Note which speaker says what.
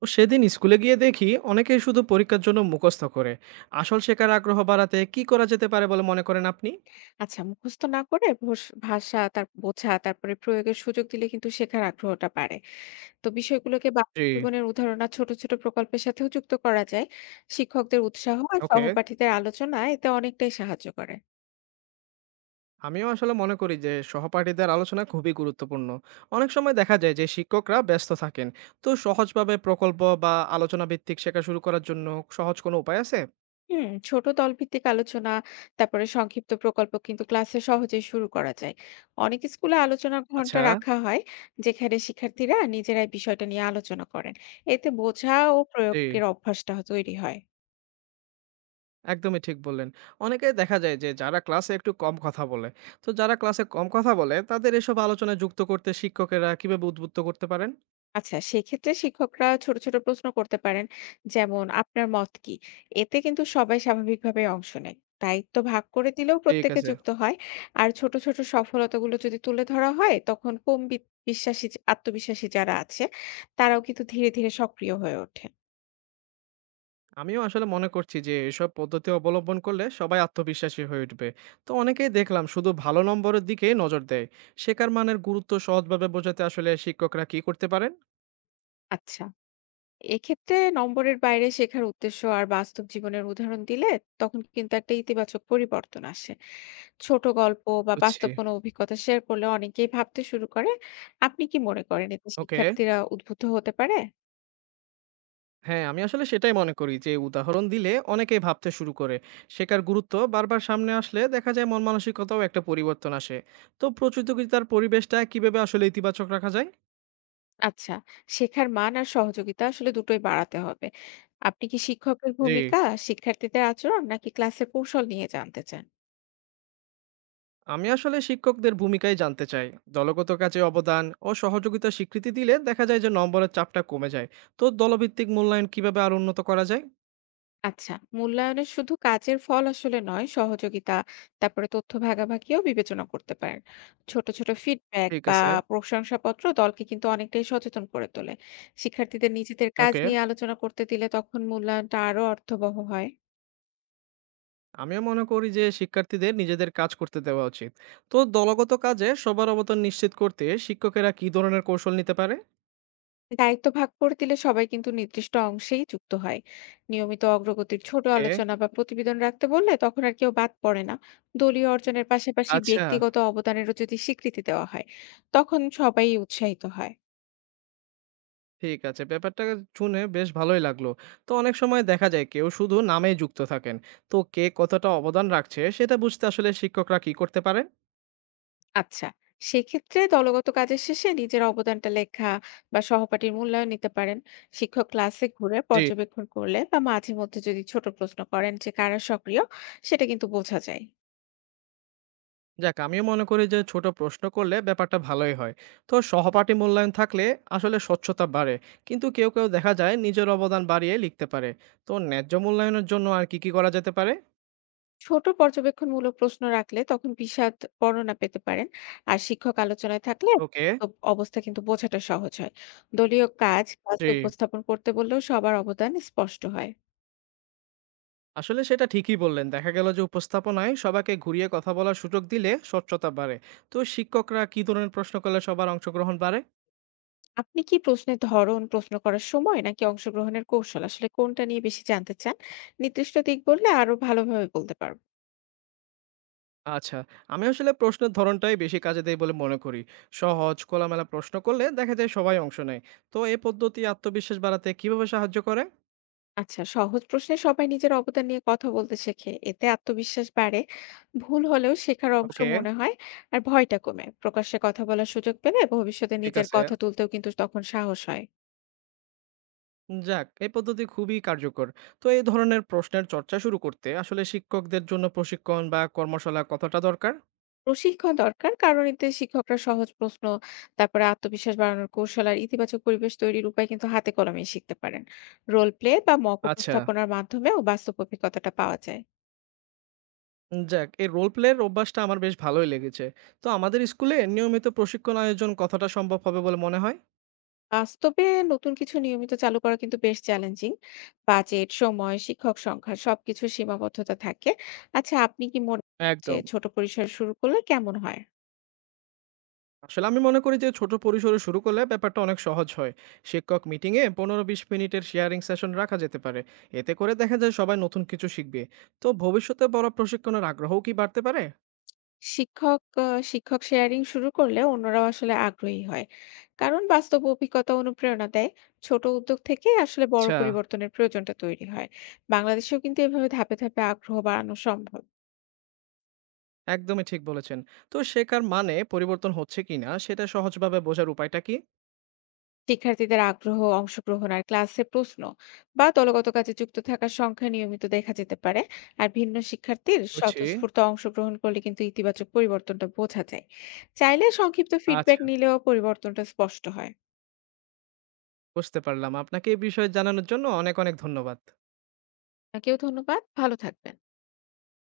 Speaker 1: তো সেদিন স্কুলে গিয়ে দেখি অনেকেই শুধু পরীক্ষার জন্য মুখস্থ করে। আসল শেখার আগ্রহ বাড়াতে কি করা যেতে পারে বলে মনে করেন আপনি?
Speaker 2: আচ্ছা, মুখস্থ না করে ভাষা তার বোঝা তারপরে প্রয়োগের সুযোগ দিলে কিন্তু শেখার আগ্রহটা বাড়ে। তো বিষয়গুলোকে বাস্তব
Speaker 1: জি।
Speaker 2: জীবনের উদাহরণ আর ছোট ছোট প্রকল্পের সাথেও যুক্ত করা যায়। শিক্ষকদের উৎসাহ আর
Speaker 1: ওকে।
Speaker 2: সহপাঠীদের আলোচনা এতে অনেকটাই সাহায্য করে।
Speaker 1: আমিও আসলে মনে করি যে সহপাঠীদের আলোচনা খুবই গুরুত্বপূর্ণ। অনেক সময় দেখা যায় যে শিক্ষকরা ব্যস্ত থাকেন। তো সহজভাবে প্রকল্প বা আলোচনা ভিত্তিক শেখা শুরু করার জন্য সহজ কোনো উপায় আছে?
Speaker 2: হুম, ছোট দলভিত্তিক আলোচনা, তারপরে সংক্ষিপ্ত প্রকল্প কিন্তু ক্লাসে সহজেই শুরু করা যায়। অনেক স্কুলে আলোচনা ঘন্টা
Speaker 1: আচ্ছা।
Speaker 2: রাখা হয়, যেখানে শিক্ষার্থীরা নিজেরাই বিষয়টা নিয়ে আলোচনা করেন। এতে বোঝা ও
Speaker 1: জি।
Speaker 2: প্রয়োগের অভ্যাসটা তৈরি হয়।
Speaker 1: একদমই ঠিক বললেন। অনেকে দেখা যায় যে যারা ক্লাসে একটু কম কথা বলে। তো যারা ক্লাসে কম কথা বলে তাদের এসব আলোচনায় যুক্ত করতে শিক্ষকেরা কিভাবে উদ্বুদ্ধ করতে পারেন?
Speaker 2: আচ্ছা, সেক্ষেত্রে শিক্ষকরা ছোট, ছোট প্রশ্ন করতে পারেন। যেমন, "আপনার মত কি?" এতে কিন্তু সবাই স্বাভাবিকভাবে অংশ নেয়। দায়িত্ব ভাগ করে দিলেও
Speaker 1: ঠিক
Speaker 2: প্রত্যেকে
Speaker 1: আছে।
Speaker 2: যুক্ত হয়। আর ছোট, ছোট সফলতাগুলো যদি তুলে ধরা হয়, তখন কম বি বিশ্বাসী আত্মবিশ্বাসী যারা আছে, তারাও কিন্তু ধীরে, ধীরে সক্রিয় হয়ে ওঠে।
Speaker 1: আমিও আসলে মনে করছি যে এসব পদ্ধতি অবলম্বন করলে সবাই আত্মবিশ্বাসী হয়ে উঠবে। তো অনেকেই দেখলাম শুধু ভালো নম্বরের দিকেই নজর দেয়। শেখার মানের গুরুত্ব সহজভাবে বোঝাতে আসলে শিক্ষকরা কি করতে পারেন?
Speaker 2: আচ্ছা। এক্ষেত্রে নম্বরের বাইরে শেখার উদ্দেশ্য আর বাস্তব জীবনের উদাহরণ দিলে তখন কিন্তু একটা ইতিবাচক পরিবর্তন আসে। ছোট গল্প বা
Speaker 1: বুঝছি।
Speaker 2: বাস্তব কোনো অভিজ্ঞতা শেয়ার করলে অনেকেই ভাবতে শুরু করে। আপনি কি মনে করেন এতে
Speaker 1: ওকে।
Speaker 2: শিক্ষার্থীরা উদ্বুদ্ধ হতে পারে?
Speaker 1: হ্যাঁ, আমি আসলে সেটাই মনে করি যে উদাহরণ দিলে অনেকেই ভাবতে শুরু করে। শেখার গুরুত্ব বারবার সামনে আসলে দেখা যায় মন মানসিকতাও একটা পরিবর্তন আসে। তো প্রতিযোগিতার পরিবেশটা কিভাবে আসলে ইতিবাচক রাখা যায়?
Speaker 2: আচ্ছা, শেখার মান আর সহযোগিতা আসলে দুটোই বাড়াতে হবে। আপনি কি শিক্ষকের
Speaker 1: জি।
Speaker 2: ভূমিকা, শিক্ষার্থীদের আচরণ নাকি ক্লাসের কৌশল নিয়ে জানতে চান?
Speaker 1: আমি আসলে শিক্ষকদের ভূমিকাই জানতে চাই। দলগত কাজে অবদান ও সহযোগিতা স্বীকৃতি দিলে দেখা যায় যে নম্বরের চাপটা কমে যায়। তো দলভিত্তিক মূল্যায়ন কিভাবে আরো উন্নত করা যায়?
Speaker 2: আচ্ছা, মূল্যায়নে শুধু কাজের ফল আসলে নয়, সহযোগিতা, তারপরে তথ্য ভাগাভাগিও বিবেচনা করতে পারেন। ছোট, ছোট ফিডব্যাক
Speaker 1: ঠিক
Speaker 2: বা
Speaker 1: আছে।
Speaker 2: প্রশংসাপত্র দলকে কিন্তু অনেকটাই সচেতন করে তোলে। শিক্ষার্থীদের নিজেদের কাজ
Speaker 1: ওকে।
Speaker 2: নিয়ে আলোচনা করতে দিলে তখন মূল্যায়নটা আরো অর্থবহ হয়।
Speaker 1: আমিও মনে করি যে শিক্ষার্থীদের নিজেদের কাজ করতে দেওয়া উচিত। তো দলগত কাজে সবার অবদান নিশ্চিত করতে শিক্ষকেরা কি ধরনের কৌশল নিতে পারে?
Speaker 2: দায়িত্ব ভাগ করে দিলে সবাই কিন্তু নির্দিষ্ট অংশেই যুক্ত হয়। নিয়মিত অগ্রগতির ছোট
Speaker 1: ওকে।
Speaker 2: আলোচনা বা প্রতিবেদন রাখতে বললে তখন আর কেউ বাদ পড়ে না। দলীয় অর্জনের পাশাপাশি
Speaker 1: আচ্ছা।
Speaker 2: ব্যক্তিগত অবদানেরও যদি স্বীকৃতি দেওয়া হয়, তখন সবাই উৎসাহিত হয়।
Speaker 1: ঠিক আছে। ব্যাপারটা শুনে বেশ ভালোই লাগলো। তো অনেক সময় দেখা যায় কেউ শুধু নামেই যুক্ত থাকেন। তো কে কতটা অবদান রাখছে সেটা বুঝতে আসলে শিক্ষকরা কি করতে পারে?
Speaker 2: আচ্ছা, সেক্ষেত্রে দলগত কাজের শেষে নিজের অবদানটা লেখা বা সহপাঠীর মূল্যায়ন নিতে পারেন। শিক্ষক ক্লাসে ঘুরে
Speaker 1: জি।
Speaker 2: পর্যবেক্ষণ করলে বা মাঝে মধ্যে যদি ছোট প্রশ্ন করেন যে কারা সক্রিয়, সেটা কিন্তু বোঝা যায়।
Speaker 1: যাক, আমিও মনে করি যে ছোট প্রশ্ন করলে ব্যাপারটা ভালোই হয়। তো সহপাঠী মূল্যায়ন থাকলে আসলে স্বচ্ছতা বাড়ে। কিন্তু কেউ কেউ দেখা যায় নিজের অবদান বাড়িয়ে লিখতে পারে। তো ন্যায্য মূল্যায়নের জন্য আর কি কি করা যেতে পারে?
Speaker 2: ছোট পর্যবেক্ষণমূলক প্রশ্ন রাখলে তখন বিশদ বর্ণনা পেতে পারেন। আর শিক্ষক আলোচনায় থাকলে
Speaker 1: ওকে।
Speaker 2: বাস্তব অবস্থা কিন্তু বোঝাটা সহজ হয়। দলীয় কাজ
Speaker 1: জি।
Speaker 2: ক্লাসে উপস্থাপন করতে বললেও সবার অবদান স্পষ্ট হয়।
Speaker 1: আসলে সেটা ঠিকই বললেন। দেখা গেল যে উপস্থাপনায় সবাইকে ঘুরিয়ে কথা বলার সুযোগ দিলে স্বচ্ছতা বাড়ে। তো শিক্ষকরা কি ধরনের প্রশ্ন করলে সবার অংশগ্রহণ বাড়ে?
Speaker 2: আপনি কি প্রশ্নের ধরন, প্রশ্ন করার সময় নাকি অংশগ্রহণের কৌশল আসলে কোনটা নিয়ে বেশি জানতে চান? নির্দিষ্ট দিক বললে আরো ভালোভাবে বলতে পারব।
Speaker 1: আচ্ছা, আমি আসলে প্রশ্নের ধরনটাই বেশি কাজে দেয় বলে মনে করি। সহজ, খোলামেলা প্রশ্ন করলে দেখা যায় সবাই অংশ নেয়। তো এই পদ্ধতি আত্মবিশ্বাস বাড়াতে কিভাবে সাহায্য করে?
Speaker 2: আচ্ছা, সহজ প্রশ্নে সবাই নিজের অবদান নিয়ে কথা বলতে শেখে। এতে আত্মবিশ্বাস বাড়ে। ভুল হলেও শেখার অংশ
Speaker 1: ওকে।
Speaker 2: মনে হয় আর ভয়টা কমে। প্রকাশ্যে কথা বলার সুযোগ পেলে ভবিষ্যতে
Speaker 1: ঠিক
Speaker 2: নিজের
Speaker 1: আছে।
Speaker 2: কথা তুলতেও কিন্তু তখন সাহস হয়।
Speaker 1: যাক, এই পদ্ধতি খুবই কার্যকর। তো এই ধরনের প্রশ্নের চর্চা শুরু করতে আসলে শিক্ষকদের জন্য প্রশিক্ষণ বা কর্মশালা কতটা দরকার?
Speaker 2: প্রশিক্ষণ দরকার। কারণ এতে শিক্ষকরা সহজ প্রশ্ন, তারপরে আত্মবিশ্বাস বাড়ানোর কৌশল আর ইতিবাচক পরিবেশ তৈরির উপায় কিন্তু হাতে কলমেই শিখতে পারেন। রোল প্লে বা মক
Speaker 1: আচ্ছা,
Speaker 2: উপস্থাপনার মাধ্যমেও বাস্তব অভিজ্ঞতাটা পাওয়া যায়।
Speaker 1: যাক, এই রোল প্লের অভ্যাসটা আমার বেশ ভালোই লেগেছে। তো আমাদের স্কুলে নিয়মিত প্রশিক্ষণ আয়োজন কতটা সম্ভব হবে বলে মনে হয়?
Speaker 2: বাস্তবে নতুন কিছু নিয়মিত চালু করা কিন্তু বেশ চ্যালেঞ্জিং। বাজেট, সময়, শিক্ষক সংখ্যা সবকিছুর সীমাবদ্ধতা থাকে। আচ্ছা, আপনি কি মনে করেন যে
Speaker 1: একদম।
Speaker 2: ছোট পরিসরে শুরু করলে কেমন হয়?
Speaker 1: আসলে আমি মনে করি যে ছোট পরিসরে শুরু করলে ব্যাপারটা অনেক সহজ হয়। শিক্ষক মিটিংয়ে 15-20 মিনিটের শেয়ারিং সেশন রাখা যেতে পারে। এতে করে দেখা যায় সবাই নতুন কিছু শিখবে। তো ভবিষ্যতে বড় প্রশিক্ষণের আগ্রহও কি বাড়তে পারে?
Speaker 2: শিক্ষক আ শিক্ষক শেয়ারিং শুরু করলে অন্যরাও আসলে আগ্রহী হয়। কারণ বাস্তব অভিজ্ঞতা অনুপ্রেরণা দেয়। ছোট উদ্যোগ থেকে আসলে বড়
Speaker 1: আচ্ছা।
Speaker 2: পরিবর্তনের প্রয়োজনটা তৈরি হয়। বাংলাদেশেও কিন্তু এভাবে ধাপে, ধাপে আগ্রহ বাড়ানো সম্ভব।
Speaker 1: একদমই ঠিক বলেছেন। তো শেখার মানে পরিবর্তন হচ্ছে কিনা সেটা সহজভাবে বোঝার উপায়টা কি?
Speaker 2: শিক্ষার্থীদের আগ্রহ, অংশগ্রহণ আর ক্লাসে প্রশ্ন বা দলগত কাজে যুক্ত থাকার সংখ্যা নিয়মিত দেখা যেতে পারে। আর ভিন্ন শিক্ষার্থীর
Speaker 1: বুঝছি।
Speaker 2: স্বতঃস্ফূর্ত অংশগ্রহণ করলে কিন্তু ইতিবাচক পরিবর্তনটা বোঝা যায়। চাইলে সংক্ষিপ্ত ফিডব্যাক
Speaker 1: আচ্ছা।
Speaker 2: নিলেও পরিবর্তনটা স্পষ্ট হয়।
Speaker 1: বুঝতে পারলাম। আপনাকে এই বিষয়ে জানানোর জন্য অনেক অনেক ধন্যবাদ।
Speaker 2: আপনাকেও ধন্যবাদ। ভালো থাকবেন।